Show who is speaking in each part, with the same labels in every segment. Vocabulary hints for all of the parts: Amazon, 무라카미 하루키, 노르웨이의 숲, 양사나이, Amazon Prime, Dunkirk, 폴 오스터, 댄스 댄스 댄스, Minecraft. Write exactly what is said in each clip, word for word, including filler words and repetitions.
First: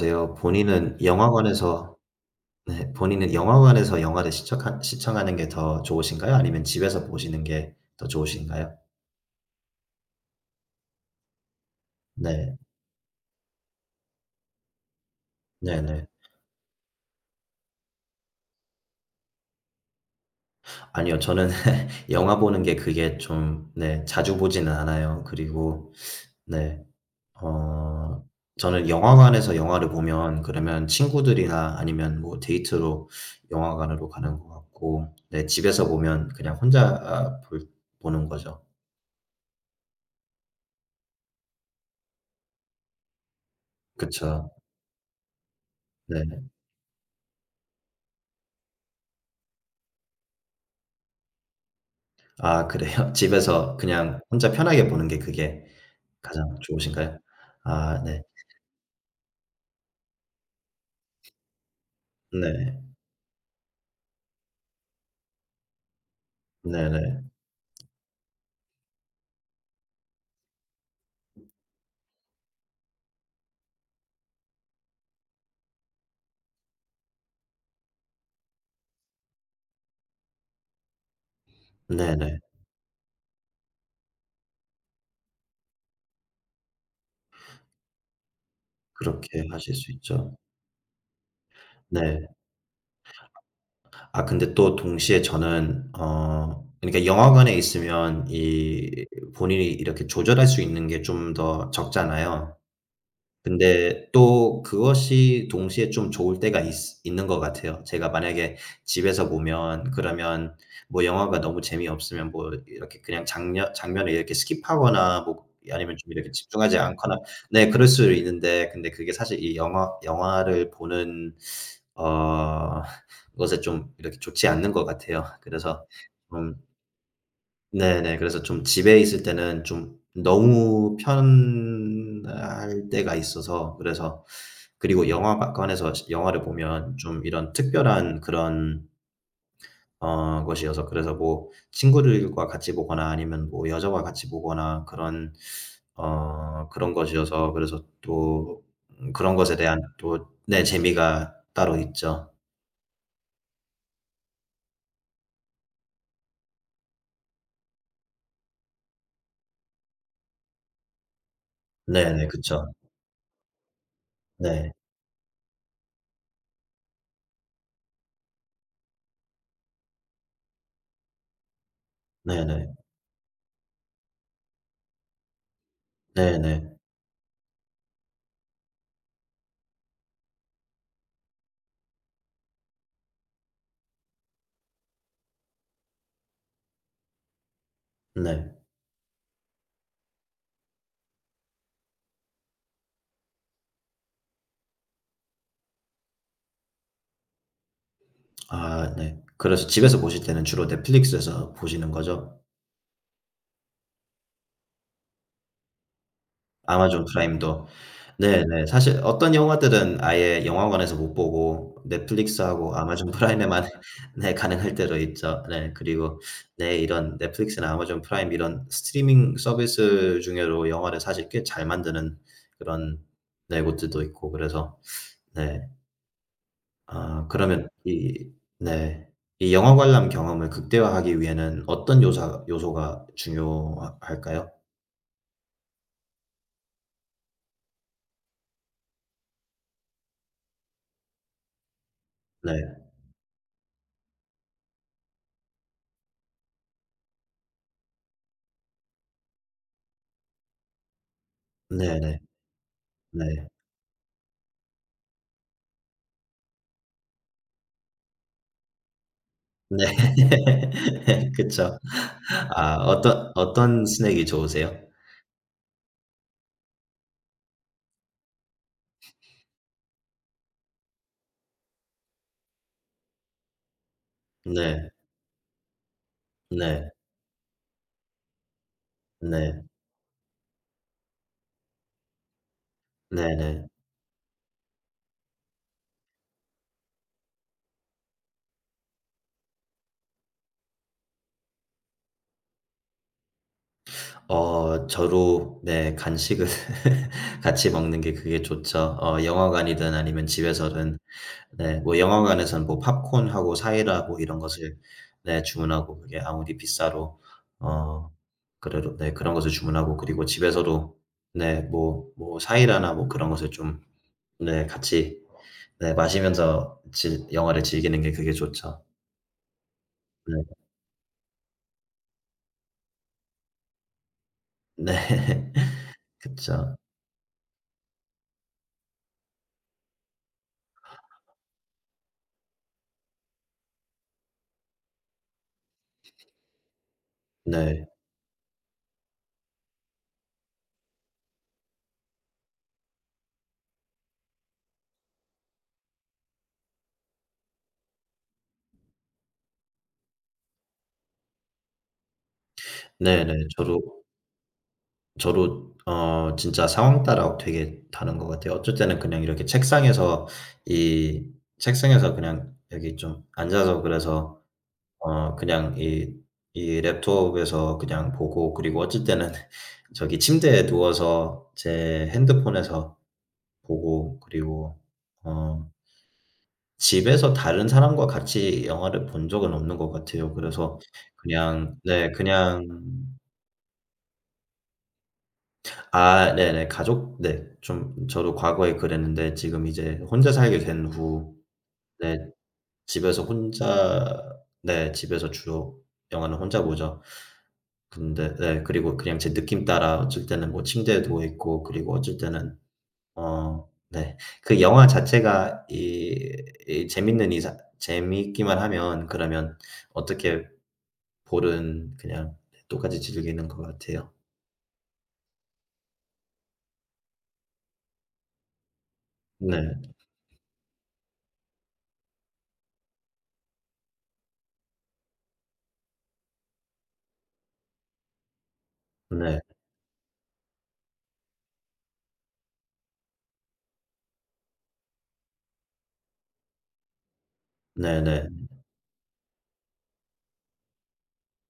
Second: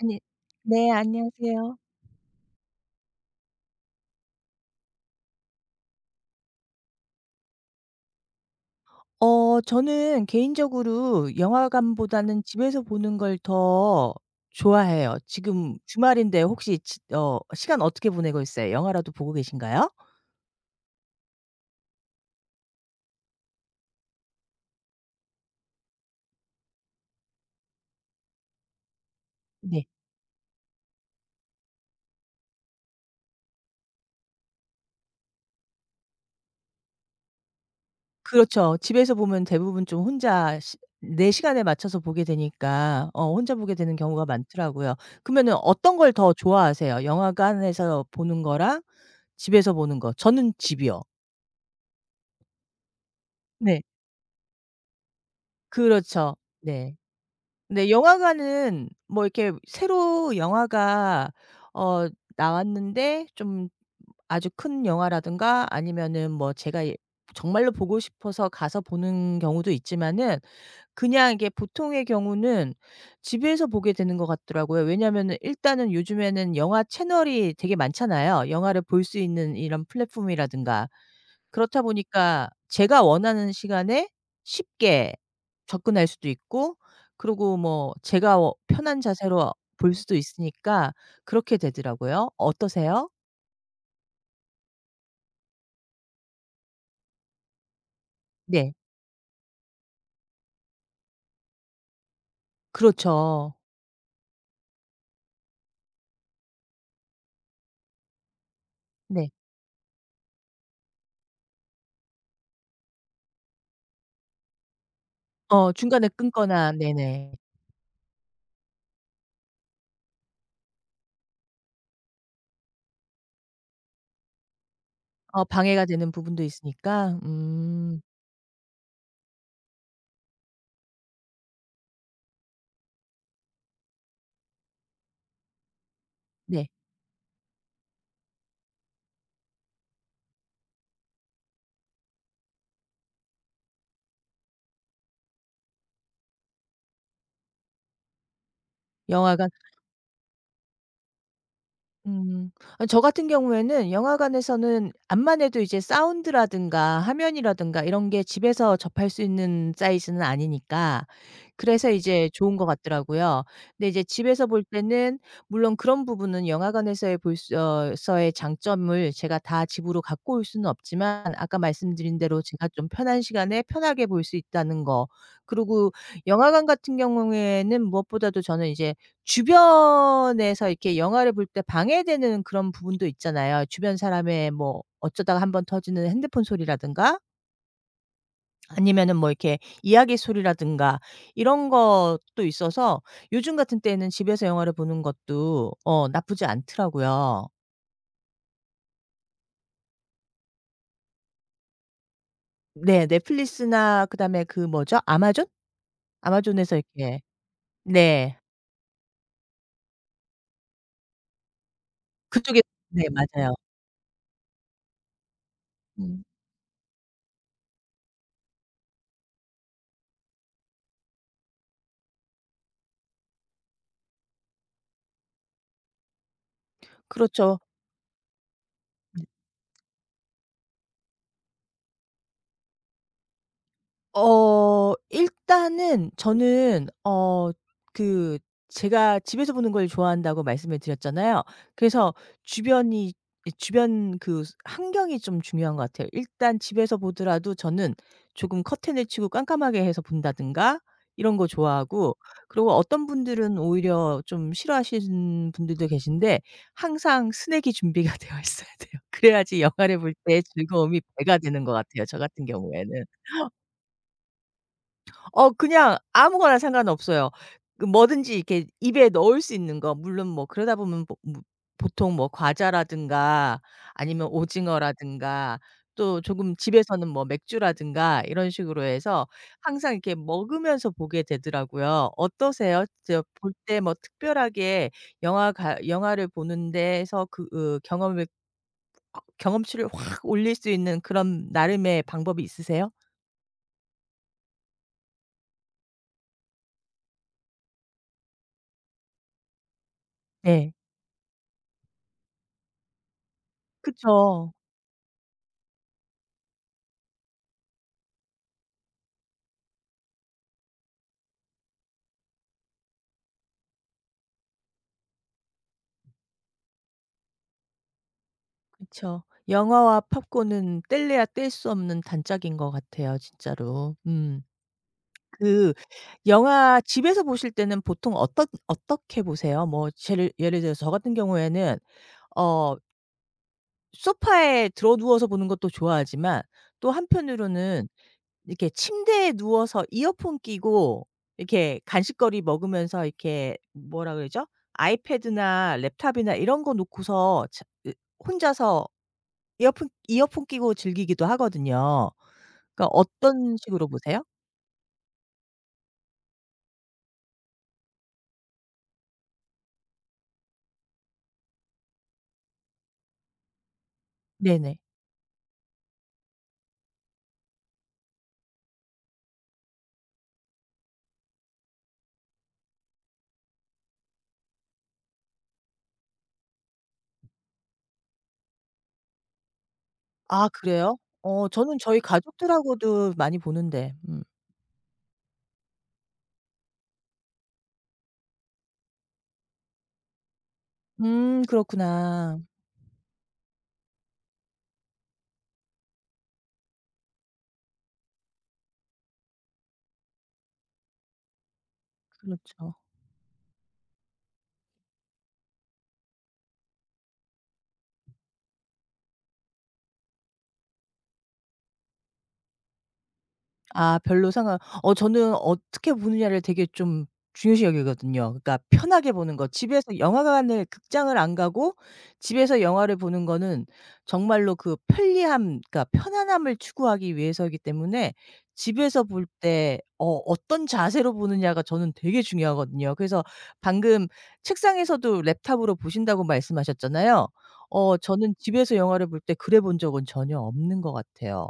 Speaker 1: 아니, 네
Speaker 2: 본인은
Speaker 1: 안녕하세요.
Speaker 2: 영화관에서 네 본인은 영화관에서 영화를 시청하 시청하는 게 더 좋으신가요? 아니면 집에서 보시는 게 더 좋으신가요?
Speaker 1: 어 저는 개인적으로 영화관보다는
Speaker 2: 네.
Speaker 1: 집에서 보는 걸 더 좋아해요. 지금
Speaker 2: 네네.
Speaker 1: 주말인데 혹시 지 어 시간 어떻게 보내고 있어요? 영화라도 보고 계신가요?
Speaker 2: 아니요. 저는 영화 보는 게 그게 좀 네 자주 보지는 않아요. 그리고 네. 어 저는 영화관에서
Speaker 1: 네.
Speaker 2: 영화를 보면 그러면 친구들이나 아니면 뭐 데이트로 영화관으로 가는 것 같고, 네, 집에서 보면 그냥 혼자, 아, 볼 보는 거죠.
Speaker 1: 그렇죠. 집에서 보면 대부분 좀 혼자 시 내 시간에 맞춰서 보게 되니까 어 혼자 보게 되는 경우가
Speaker 2: 그쵸.
Speaker 1: 많더라고요. 그러면은 어떤 걸 더
Speaker 2: 네.
Speaker 1: 좋아하세요? 영화관에서 보는 거랑 집에서 보는 거. 저는 집이요.
Speaker 2: 아, 그래요? 집에서
Speaker 1: 네.
Speaker 2: 그냥 혼자 편하게 보는 게 그게
Speaker 1: 그렇죠.
Speaker 2: 가장
Speaker 1: 네.
Speaker 2: 좋으신가요?
Speaker 1: 네.
Speaker 2: 아 네.
Speaker 1: 영화관은 뭐 이렇게 새로 영화가 어
Speaker 2: 네.
Speaker 1: 나왔는데 좀 아주 큰 영화라든가 아니면은 뭐 제가 예
Speaker 2: 네네.
Speaker 1: 정말로 보고 싶어서 가서 보는 경우도 있지만은 그냥 이게 보통의 경우는 집에서 보게 되는 것 같더라고요. 왜냐면은 일단은 요즘에는 영화 채널이 되게 많잖아요. 영화를 볼 수 있는 이런 플랫폼이라든가. 그렇다
Speaker 2: 네네.
Speaker 1: 보니까 제가 원하는 시간에 쉽게 접근할 수도 있고, 그리고 뭐 제가 어 편한
Speaker 2: 그렇게
Speaker 1: 자세로
Speaker 2: 하실 수
Speaker 1: 볼 수도
Speaker 2: 있죠.
Speaker 1: 있으니까 그렇게
Speaker 2: 네.
Speaker 1: 되더라고요. 어떠세요?
Speaker 2: 아 근데 또 동시에 저는 어 그러니까 영화관에 있으면
Speaker 1: 네.
Speaker 2: 이 본인이 이렇게 조절할 수 있는 게 좀 더 적잖아요.
Speaker 1: 그렇죠.
Speaker 2: 근데 또 그것이 동시에 좀 좋을 때가 있 있는 것 같아요. 제가 만약에 집에서
Speaker 1: 네.
Speaker 2: 보면 그러면 뭐 영화가 너무 재미없으면 뭐 이렇게 그냥 장면 장면을 이렇게 스킵하거나, 뭐
Speaker 1: 어
Speaker 2: 아니면
Speaker 1: 중간에
Speaker 2: 좀 이렇게
Speaker 1: 끊거나
Speaker 2: 집중하지 않거나,
Speaker 1: 네네.
Speaker 2: 네, 그럴 수 있는데, 근데 그게 사실 이 영화 영화를 보는 어 것에 좀 이렇게 좋지 않는 것 같아요.
Speaker 1: 어 방해가
Speaker 2: 그래서
Speaker 1: 되는 부분도 있으니까. 음.
Speaker 2: 네네. 그래서 좀 집에 있을 때는 좀 너무 편할 때가 있어서. 그래서 그리고 영화관에서 시 영화를
Speaker 1: 네.
Speaker 2: 보면 좀 이런 특별한 그런 어 것이어서, 그래서 뭐 친구들과 같이 보거나 아니면 뭐 여자와 같이 보거나 그런 어 그런 것이어서, 그래서 또 음 그런
Speaker 1: 영화관
Speaker 2: 것에 대한 또 네 재미가 따로 있죠.
Speaker 1: 음. 아 저 같은 경우에는 영화관에서는 암만해도 이제 사운드라든가 화면이라든가 이런 게 집에서 접할 수 있는 사이즈는 아니니까 그래서
Speaker 2: 네네.
Speaker 1: 이제 좋은
Speaker 2: 그쵸.
Speaker 1: 것 같더라고요. 근데 이제 집에서 볼
Speaker 2: 네.
Speaker 1: 때는 물론 그런 부분은 영화관에서의 볼 수 어 서의 장점을 제가 다 집으로 갖고 올 수는 없지만, 아까 말씀드린 대로 제가
Speaker 2: 네네.
Speaker 1: 좀 편한 시간에 편하게 볼 수 있다는 거. 그리고 영화관
Speaker 2: 네네.
Speaker 1: 같은 경우에는 무엇보다도 저는 이제 주변에서 이렇게 영화를 볼 때 방해되는 그런 부분도 있잖아요. 주변 사람의 뭐 어쩌다가 한번 터지는 핸드폰 소리라든가
Speaker 2: 네.
Speaker 1: 아니면은 뭐 이렇게 이야기 소리라든가 이런 것도 있어서 요즘 같은 때에는 집에서 영화를 보는 것도 어 나쁘지 않더라고요.
Speaker 2: 아 네. 그래서 집에서 보실 때는 주로 넷플릭스에서 보시는 거죠?
Speaker 1: 네. 넷플릭스나 그다음에 그 뭐죠? 아마존? 아마존에서
Speaker 2: 아마존
Speaker 1: 이렇게.
Speaker 2: 프라임도.
Speaker 1: 네.
Speaker 2: 네네. 사실 어떤 영화들은 아예 영화관에서 못 보고
Speaker 1: 그쪽에.
Speaker 2: 넷플릭스하고
Speaker 1: 네
Speaker 2: 아마존
Speaker 1: 맞아요.
Speaker 2: 프라임에만 네 가능할 때도 있죠. 네. 그리고
Speaker 1: 음.
Speaker 2: 네, 이런 넷플릭스나 아마존 프라임 이런 스트리밍 서비스 중에도 영화를 사실 꽤 잘 만드는 그런 네 곳들도 있고, 그래서 네. 아
Speaker 1: 그렇죠.
Speaker 2: 그러면 이 네. 이 영화 관람 경험을 극대화하기 위해는 어떤 요사 요소가 중요하 할까요?
Speaker 1: 어 일단은 저는 어 그 제가 집에서 보는 걸 좋아한다고 말씀을 드렸잖아요. 그래서
Speaker 2: 네.
Speaker 1: 주변이 이 주변 그 스 환경이 좀 중요한 것 같아요. 일단 집에서 보더라도 저는 조금 커튼을 치고 깜깜하게 해서 본다든가 이런 거 좋아하고,
Speaker 2: 네네.
Speaker 1: 그리고 어떤
Speaker 2: 네.
Speaker 1: 분들은 오히려 좀 싫어하시는 분들도 계신데 항상 스낵이 준비가 되어 있어야 돼요. 그래야지
Speaker 2: 네.
Speaker 1: 영화를 볼 때 즐거움이 배가 되는 것
Speaker 2: 그쵸.
Speaker 1: 같아요, 저 같은
Speaker 2: 아,
Speaker 1: 경우에는.
Speaker 2: 어떤 어떤 스낵이 좋으세요?
Speaker 1: 어 그냥 아무거나 상관없어요. 그 뭐든지 이렇게 입에 넣을 수 있는 거 물론 뭐 그러다 보면 뭐 뭐 보통 뭐 과자라든가 아니면
Speaker 2: 네.
Speaker 1: 오징어라든가 또 조금
Speaker 2: 네.
Speaker 1: 집에서는 뭐 맥주라든가 이런 식으로 해서
Speaker 2: 네.
Speaker 1: 항상 이렇게 먹으면서 보게 되더라고요. 어떠세요? 저 볼
Speaker 2: 네네.
Speaker 1: 때 뭐 특별하게 영화 가 영화를 보는 데서 그 으 경험을 확 경험치를 확 올릴 수 있는 그런 나름의 방법이 있으세요?
Speaker 2: 어 저도 네 간식을 같이 먹는 게 그게 좋죠. 어 영화관이든 아니면
Speaker 1: 네.
Speaker 2: 집에서든 네. 뭐 영화관에서는 뭐 팝콘하고 사이다하고 이런
Speaker 1: 그쵸.
Speaker 2: 것을 네 주문하고, 그게 아무리 비싸도 어 그래도 네 그런 것을 주문하고, 그리고 집에서도 네 뭐 뭐 사이다나 뭐 그런 것을 좀 네 같이 네 마시면서 질 영화를 즐기는 게 그게 좋죠.
Speaker 1: 그쵸. 영화와
Speaker 2: 네.
Speaker 1: 팝콘은 뗄래야 뗄 수 없는 단짝인 것 같아요, 진짜로. 음.
Speaker 2: 네.
Speaker 1: 그
Speaker 2: 그쵸.
Speaker 1: 영화 집에서 보실 때는 보통 어떻 어떻게 보세요? 뭐 제를 예를 들어서 저 같은 경우에는 어 소파에 들어 누워서 보는 것도 좋아하지만, 또
Speaker 2: 네.
Speaker 1: 한편으로는 이렇게 침대에 누워서 이어폰 끼고 이렇게 간식거리 먹으면서 이렇게 뭐라 그러죠? 아이패드나 랩탑이나 이런 거 놓고서 자 으 혼자서 이어폰 이어폰 끼고 즐기기도 하거든요. 그러니까
Speaker 2: 네네.
Speaker 1: 어떤 식으로
Speaker 2: 저도
Speaker 1: 보세요?
Speaker 2: 저도 어 진짜 상황 따라 되게 다른 것 같아요. 어쩔 때는 그냥 이렇게 책상에서 이 책상에서 그냥 여기 좀 앉아서, 그래서
Speaker 1: 네네.
Speaker 2: 어 그냥 이 이 랩톱에서 그냥 보고, 그리고 어쩔 때는 저기 침대에 누워서 제 핸드폰에서 보고. 그리고 어 집에서 다른 사람과 같이 영화를 본 적은 없는 것 같아요.
Speaker 1: 아
Speaker 2: 그래서
Speaker 1: 그래요? 어
Speaker 2: 그냥
Speaker 1: 저는 저희
Speaker 2: 네 그냥
Speaker 1: 가족들하고도 많이 보는데. 음.
Speaker 2: 아 네네. 가족 네. 좀 저도 과거에 그랬는데, 지금 이제 혼자 살게 된 후
Speaker 1: 음
Speaker 2: 네
Speaker 1: 그렇구나.
Speaker 2: 집에서 혼자 네 집에서 주로 영화는 혼자 보죠. 근데 네 그리고 그냥 제 느낌 따라 어쩔 때는 뭐 침대에 누워 있고, 그리고 어쩔 때는
Speaker 1: 그렇죠.
Speaker 2: 어 네 그 영화 자체가 이 이 재밌는 이상, 재미있기만 하면 그러면 어떻게 볼은 그냥 똑같이 즐기는 것
Speaker 1: 아
Speaker 2: 같아요.
Speaker 1: 별로 상관 어 저는 어떻게 보느냐를 되게 좀 중요시 여기거든요. 그러니까 편하게 보는 거.
Speaker 2: 네.
Speaker 1: 집에서 영화관을 극장을 안 가고 집에서 영화를 보는 거는 정말로 그 편리함, 그러니까 편안함을 추구하기 위해서이기 때문에 집에서 볼
Speaker 2: 네.
Speaker 1: 때 어 어떤 자세로 보느냐가 저는 되게 중요하거든요. 그래서 방금 책상에서도 랩탑으로 보신다고 말씀하셨잖아요. 어
Speaker 2: 네네.
Speaker 1: 저는 집에서 영화를 볼 때 그래 본 적은 전혀 없는 것 같아요.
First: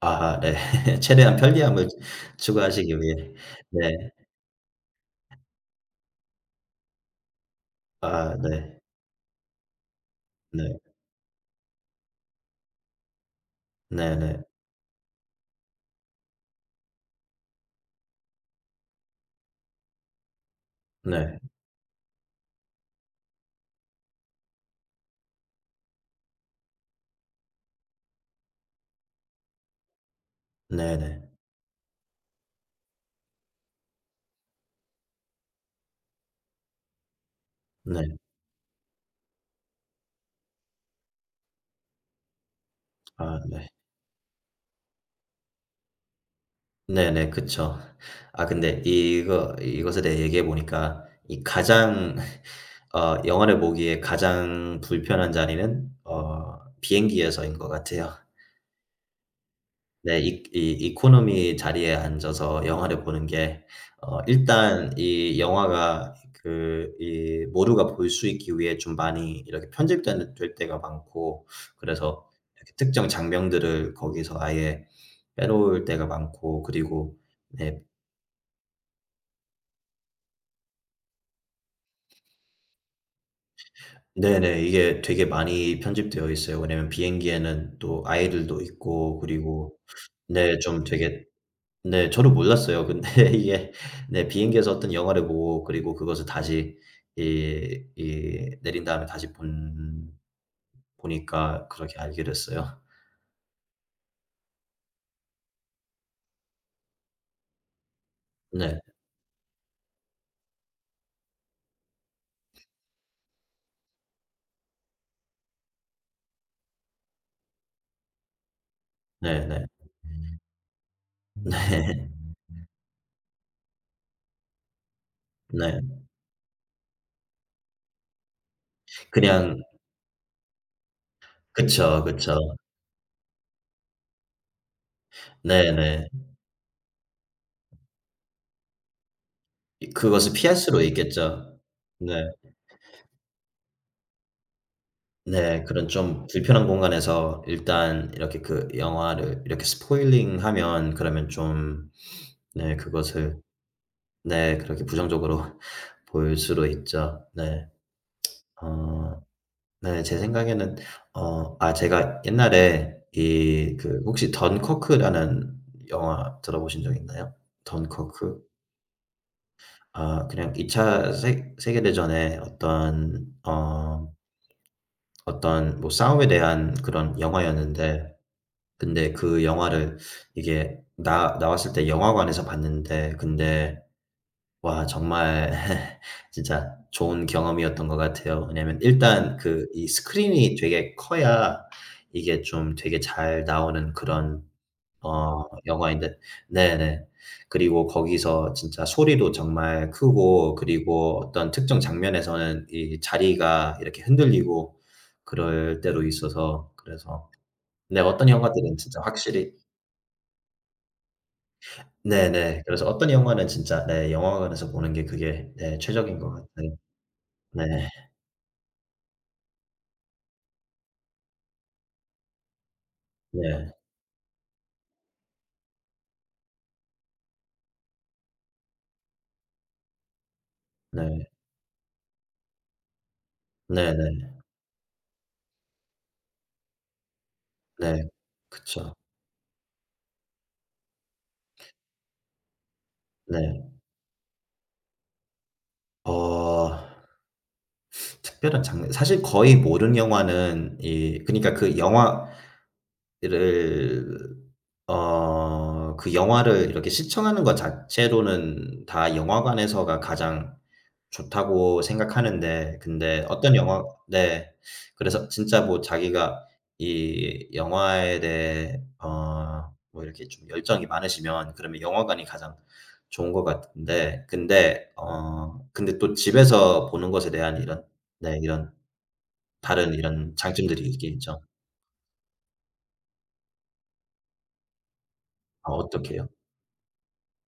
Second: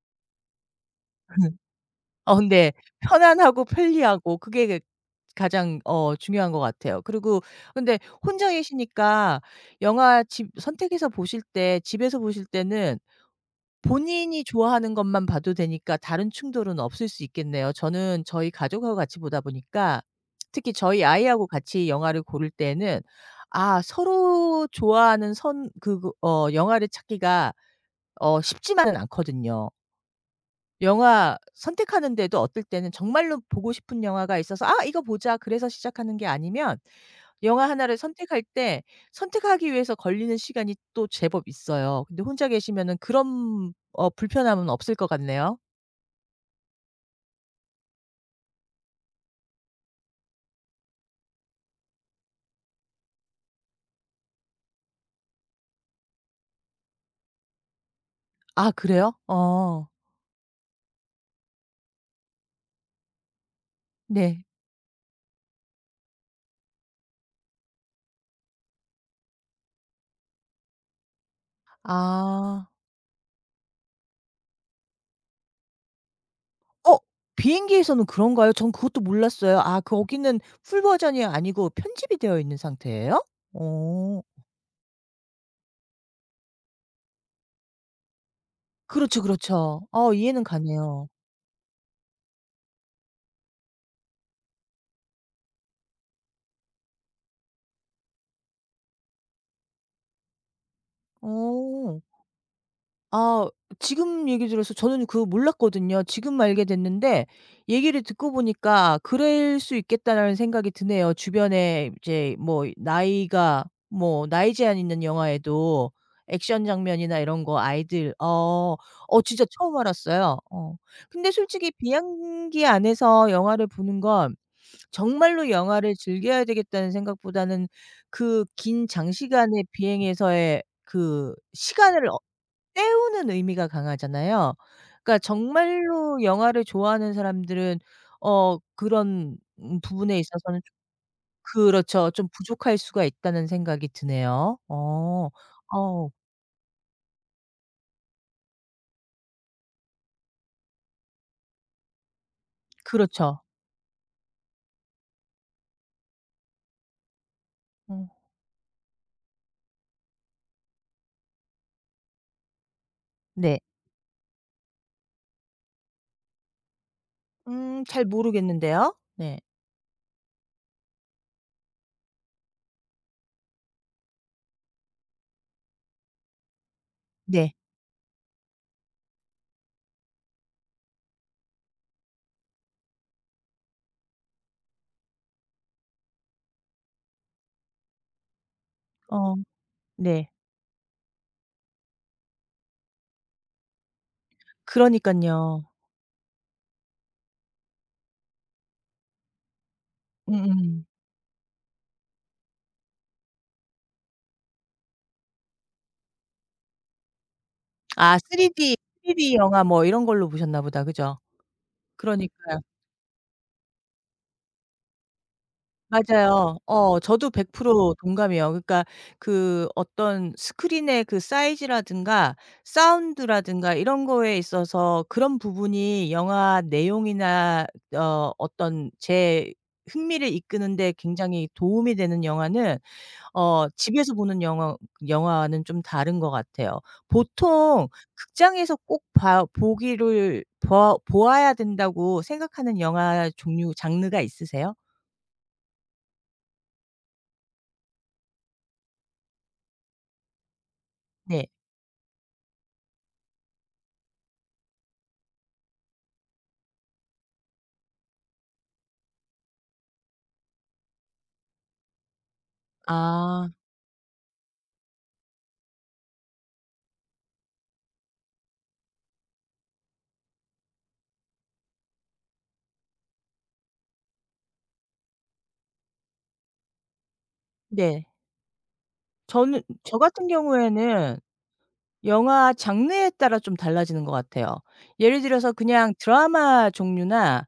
Speaker 2: 아 네. 최대한 편리함을
Speaker 1: 어 네.
Speaker 2: 추구하시기 위해.
Speaker 1: 편안하고
Speaker 2: 네.
Speaker 1: 편리하고 그게 그 가장 어 중요한 것 같아요. 그리고 근데
Speaker 2: 아
Speaker 1: 혼자
Speaker 2: 네.
Speaker 1: 계시니까 영화 집
Speaker 2: 네.
Speaker 1: 선택해서 보실 때 집에서 보실 때는
Speaker 2: 네네.
Speaker 1: 본인이 좋아하는 것만 봐도 되니까 다른 충돌은 없을 수 있겠네요. 저는 저희 가족하고 같이 보다 보니까, 특히 저희
Speaker 2: 네.
Speaker 1: 아이하고 같이 영화를 고를 때에는 아 서로 좋아하는 선 그 그 어 영화를 찾기가 어 쉽지만은 않거든요.
Speaker 2: 네네.
Speaker 1: 영화 선택하는데도 어떨 때는 정말로 보고 싶은 영화가 있어서 '아 이거 보자.' 그래서 시작하는 게 아니면, 영화 하나를
Speaker 2: 네.
Speaker 1: 선택할 때 선택하기 위해서 걸리는 시간이 또 제법 있어요. 근데 혼자 계시면은
Speaker 2: 아 네.
Speaker 1: 그런 어 불편함은 없을 것 같네요.
Speaker 2: 네네. 그쵸. 아 근데 이거 이것에 대해 얘기해 보니까 이 가장 어 영화를 보기에 가장 불편한 자리는 어 비행기에서인 것 같아요.
Speaker 1: 아 그래요? 어.
Speaker 2: 네. 이 이 이코노미 자리에 앉아서 영화를 보는 게 어
Speaker 1: 네.
Speaker 2: 일단 이 영화가 그 이 모두가 볼 수 있기 위해 좀 많이 이렇게 편집되는 될 때가 많고, 그래서
Speaker 1: 아.
Speaker 2: 이렇게 특정 장면들을 거기서 아예 빼놓을 때가 많고.
Speaker 1: 어
Speaker 2: 그리고 네.
Speaker 1: 비행기에서는 그런가요? 전 그것도 몰랐어요. 아 거기는 풀 버전이 아니고 편집이 되어 있는 상태예요? 어.
Speaker 2: 네네. 이게 되게 많이 편집되어 있어요. 왜냐면 비행기에는 또 아이들도 있고.
Speaker 1: 그렇죠,
Speaker 2: 그리고
Speaker 1: 그렇죠. 어 이해는
Speaker 2: 네 좀
Speaker 1: 가네요.
Speaker 2: 되게 네. 저도 몰랐어요. 근데 이게 네 비행기에서 어떤 영화를 보고, 그리고 그것을 다시 이 이 내린 다음에 다시 본 보니까 그렇게
Speaker 1: 어.
Speaker 2: 알게 됐어요.
Speaker 1: 아 지금 얘기 들어서 저는 그거 몰랐거든요. 지금 알게 됐는데, 얘기를 듣고
Speaker 2: 네.
Speaker 1: 보니까 '그럴 수 있겠다.'라는 생각이 드네요. 주변에 이제 뭐 나이가 뭐 나이 제한 있는 영화에도 액션 장면이나 이런 거 아이들 어 어 진짜
Speaker 2: 네네. 네.
Speaker 1: 처음 알았어요. 어. 근데 솔직히
Speaker 2: 네.
Speaker 1: 비행기 안에서 영화를 보는 건 정말로
Speaker 2: 네.
Speaker 1: '영화를 즐겨야 되겠다.'는 생각보다는 그 긴
Speaker 2: 그냥
Speaker 1: 장시간의 비행에서의 그
Speaker 2: 그쵸,
Speaker 1: 시간을
Speaker 2: 그쵸.
Speaker 1: 때우는 의미가 강하잖아요. 그러니까
Speaker 2: 네 네.
Speaker 1: 정말로 영화를 좋아하는 사람들은 어 그런 음 부분에
Speaker 2: 그것을 피할
Speaker 1: 있어서는 좀
Speaker 2: 수도 있겠죠.
Speaker 1: 그렇죠.
Speaker 2: 네.
Speaker 1: 좀 부족할 수가 있다는 생각이 드네요. 어.
Speaker 2: 네. 그런
Speaker 1: 어
Speaker 2: 좀 불편한 공간에서 일단 이렇게 그 영화를 이렇게 스포일링하면 그러면 좀 네 그것을
Speaker 1: 그렇죠.
Speaker 2: 네. 그렇게 부정적으로 보일 수도 있죠. 네.
Speaker 1: 어
Speaker 2: 어 네 제 생각에는 어 아 제가 옛날에
Speaker 1: 네.
Speaker 2: 이 그 혹시 던커크라는 영화 들어보신 적 있나요?
Speaker 1: 음 잘
Speaker 2: 던커크?
Speaker 1: 모르겠는데요. 네.
Speaker 2: 아 그냥 이 차 세 세계대전에 어떤 어 어떤 뭐 싸움에 대한 그런
Speaker 1: 네.
Speaker 2: 영화였는데, 근데 그 영화를 이게 나 나왔을 때 영화관에서 봤는데, 근데 와 정말 진짜 좋은 경험이었던 것 같아요. 왜냐면
Speaker 1: 어
Speaker 2: 일단 그 이
Speaker 1: 네.
Speaker 2: 스크린이 되게 커야 이게 좀 되게 잘 나오는 그런 어
Speaker 1: 그러니깐요.
Speaker 2: 영화인데 네네. 그리고 거기서 진짜 소리도 정말 크고,
Speaker 1: 음음.
Speaker 2: 그리고 어떤 특정 장면에서는 이 자리가 이렇게 흔들리고 그럴 때도 있어서. 그래서 네
Speaker 1: 아
Speaker 2: 어떤 영화들은
Speaker 1: 쓰리디,
Speaker 2: 진짜
Speaker 1: 쓰리디
Speaker 2: 확실히
Speaker 1: 영화 뭐 이런 걸로 보셨나 보다. 그죠? 그러니까요.
Speaker 2: 네네. 그래서 어떤 영화는 진짜 네 영화관에서 보는 게 그게 네 최적인 것
Speaker 1: 맞아요.
Speaker 2: 같아요.
Speaker 1: 어 저도
Speaker 2: 네.
Speaker 1: 백 퍼센트 동감이에요. 그러니까 그 어떤 스크린의 그 사이즈라든가
Speaker 2: 네.
Speaker 1: 사운드라든가 이런 거에 있어서 그런 부분이 영화 내용이나 어 어떤 제 흥미를 이끄는 데
Speaker 2: 네.
Speaker 1: 굉장히 도움이 되는 영화는 어 집에서
Speaker 2: 네네.
Speaker 1: 보는 영화 영화와는 좀 다른 것 같아요. 보통
Speaker 2: 네. 네.
Speaker 1: 극장에서
Speaker 2: 그쵸.
Speaker 1: 꼭 봐 보기를 봐 보아야 된다고 생각하는 영화
Speaker 2: 네.
Speaker 1: 종류 장르가 있으세요?
Speaker 2: 어 특별한 장르 사실 거의 모든 영화는 이
Speaker 1: 네.
Speaker 2: 그니까 그 영화를 어 그 영화를 이렇게 시청하는 것 자체로는 다 영화관에서가 가장 좋다고 생각하는데, 근데
Speaker 1: 아.
Speaker 2: 어떤 영화 네. 그래서 진짜 뭐 자기가 이 영화에 대해 어 뭐 이렇게 좀 열정이 많으시면 그러면 영화관이 가장 좋은 것 같은데, 근데 어 근데 또 집에서 보는 것에 대한 이런
Speaker 1: 네.
Speaker 2: 네 이런
Speaker 1: 저는
Speaker 2: 다른
Speaker 1: 저 같은
Speaker 2: 이런 장점들이 있긴
Speaker 1: 경우에는
Speaker 2: 있죠.
Speaker 1: 영화 장르에 따라 좀 달라지는 것 같아요. 예를 들어서
Speaker 2: 아,
Speaker 1: 그냥
Speaker 2: 어떻게요?
Speaker 1: 드라마 종류나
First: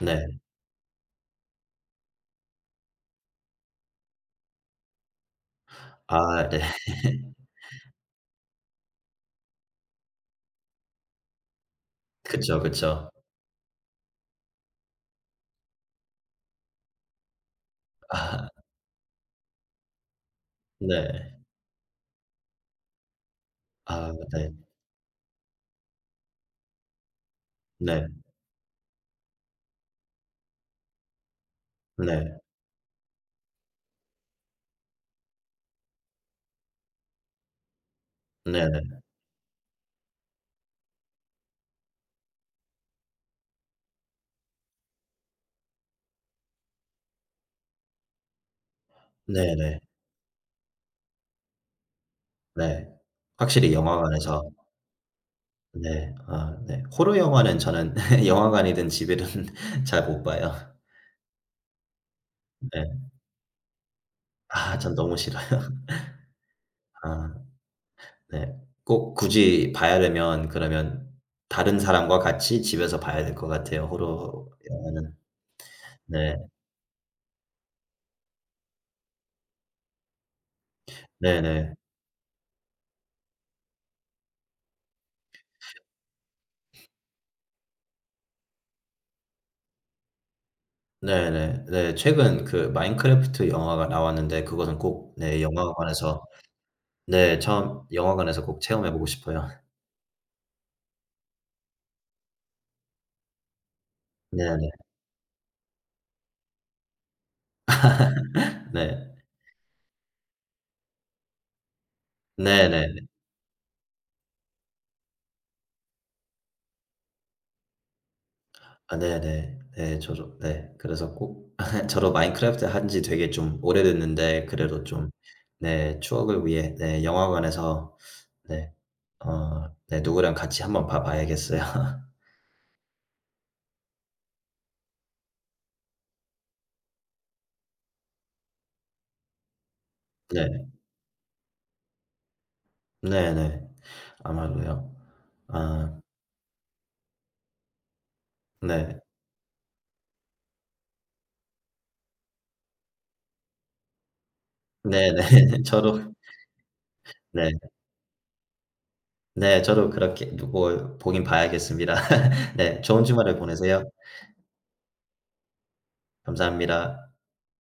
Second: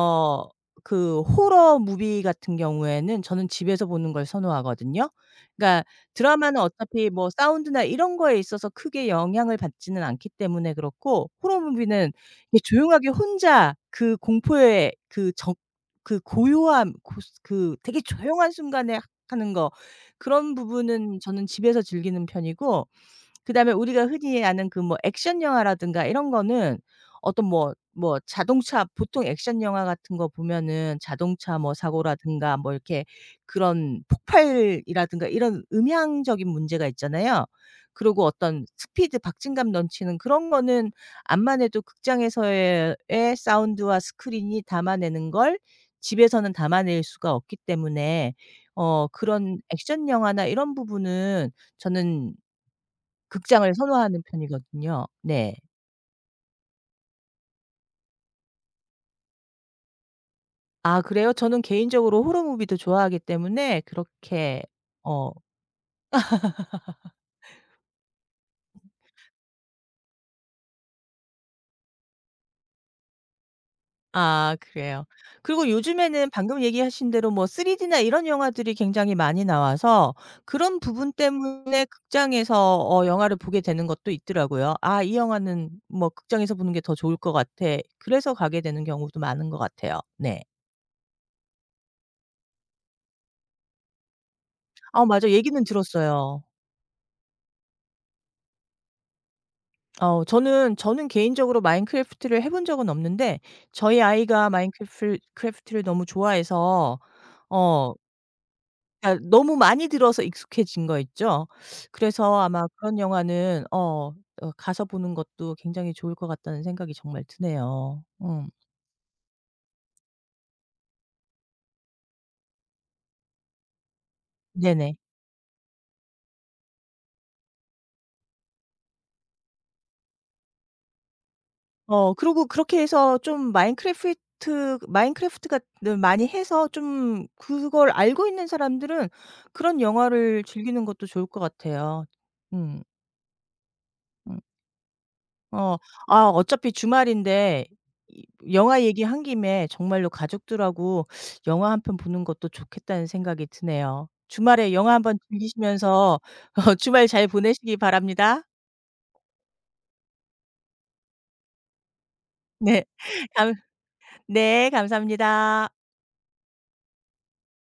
Speaker 2: 네.
Speaker 1: 그 호러 무비 같은 경우에는 저는 집에서 보는 걸 선호하거든요. 그러니까
Speaker 2: 아 네.
Speaker 1: 드라마는 어차피 뭐 사운드나 이런 거에 있어서 크게 영향을 받지는 않기 때문에 그렇고, 호러 무비는
Speaker 2: 그쵸,
Speaker 1: 이게 조용하게
Speaker 2: 그쵸.
Speaker 1: 혼자 그 공포의 그 적 그 고요함 고스 그 되게
Speaker 2: 아
Speaker 1: 조용한 순간에 하는 거, 그런 부분은
Speaker 2: 네.
Speaker 1: 저는 집에서 즐기는 편이고 그다음에 우리가
Speaker 2: 아
Speaker 1: 흔히
Speaker 2: 네.
Speaker 1: 아는 그 뭐 액션 영화라든가 이런 거는 어떤 뭐
Speaker 2: 네.
Speaker 1: 뭐 자동차 보통 액션 영화 같은 거 보면은 자동차 뭐
Speaker 2: 네.
Speaker 1: 사고라든가 뭐 이렇게 그런 폭발이라든가 이런 음향적인 문제가 있잖아요. 그리고 어떤
Speaker 2: 네 네.
Speaker 1: 스피드 박진감 넘치는 그런 거는 암만 해도 극장에서의 의 사운드와 스크린이 담아내는 걸 집에서는 담아낼 수가 없기 때문에 어
Speaker 2: 네 네.
Speaker 1: 그런
Speaker 2: 네.
Speaker 1: 액션 영화나 이런 부분은 저는
Speaker 2: 네. 확실히
Speaker 1: 극장을 선호하는
Speaker 2: 영화관에서
Speaker 1: 편이거든요. 네.
Speaker 2: 네. 아 네. 호러 영화는 저는 영화관이든 집이든 잘 못 봐요.
Speaker 1: 아 그래요? 저는 개인적으로 호러 무비도
Speaker 2: 네.
Speaker 1: 좋아하기 때문에 그렇게.
Speaker 2: 아 전 너무
Speaker 1: 어
Speaker 2: 싫어요. 아 네. 꼭 굳이 봐야 되면 그러면 다른 사람과 같이 집에서 봐야 될 것 같아요, 호러
Speaker 1: 아 그래요.
Speaker 2: 영화는.
Speaker 1: 그리고 요즘에는
Speaker 2: 네.
Speaker 1: 방금 얘기하신 대로 뭐 쓰리디나 이런 영화들이 굉장히 많이 나와서 그런 부분
Speaker 2: 네네.
Speaker 1: 때문에 극장에서 어 영화를 보게 되는 것도 있더라고요. '아 이 영화는 뭐 극장에서 보는 게 더 좋을 것 같아.' 그래서 가게 되는 경우도 많은 것 같아요. 네.
Speaker 2: 네네. 네. 네. 네. 최근 그 마인크래프트 영화가 나왔는데 그것은 꼭
Speaker 1: 아 맞아.
Speaker 2: 네
Speaker 1: 얘기는
Speaker 2: 영화관에서
Speaker 1: 들었어요.
Speaker 2: 네. 처음 영화관에서 꼭 체험해 보고 싶어요.
Speaker 1: 어 저는 저는 개인적으로 마인크래프트를 해본 적은 없는데 저희 아이가
Speaker 2: 네네.
Speaker 1: 마인크래프 트를 너무 좋아해서 어
Speaker 2: 네.
Speaker 1: 그러니까 너무 많이 들어서 익숙해진 거 있죠. 그래서 아마 그런
Speaker 2: 네네네.
Speaker 1: 영화는 어 어 가서 보는 것도 굉장히 좋을 것 같다는 생각이 정말 드네요. 음
Speaker 2: 아 네네. 네. 네, 저도 네. 그래서 꼭 저도 마인크래프트 한지 되게 좀 오래됐는데, 그래도
Speaker 1: 네네.
Speaker 2: 좀 네 추억을 위해 네 영화관에서 네 어 네 누구랑 같이 한번 봐 봐야겠어요.
Speaker 1: 어 그리고 그렇게 해서 좀 마인크래프트 마인크래프트 가 많이 해서 좀 그걸 알고 있는 사람들은 그런 영화를
Speaker 2: 네.
Speaker 1: 즐기는 것도 좋을 것 같아요. 음.
Speaker 2: 네네.
Speaker 1: 음.
Speaker 2: 아마도요.
Speaker 1: 어.
Speaker 2: 아
Speaker 1: 아 어차피 주말인데 이 영화
Speaker 2: 네.
Speaker 1: 얘기한 김에 정말로 가족들하고 '영화 한 편 보는 것도 좋겠다.'는 생각이 드네요. 주말에 영화 한번
Speaker 2: 네네. 저도
Speaker 1: 즐기시면서 어 주말 잘
Speaker 2: 네.
Speaker 1: 보내시기 바랍니다.
Speaker 2: 네. 저도 그렇게 누 뭐 보긴 봐야겠습니다. 네.
Speaker 1: 네.
Speaker 2: 좋은 주말을
Speaker 1: 감
Speaker 2: 보내세요.
Speaker 1: 네 감사합니다.
Speaker 2: 감사합니다.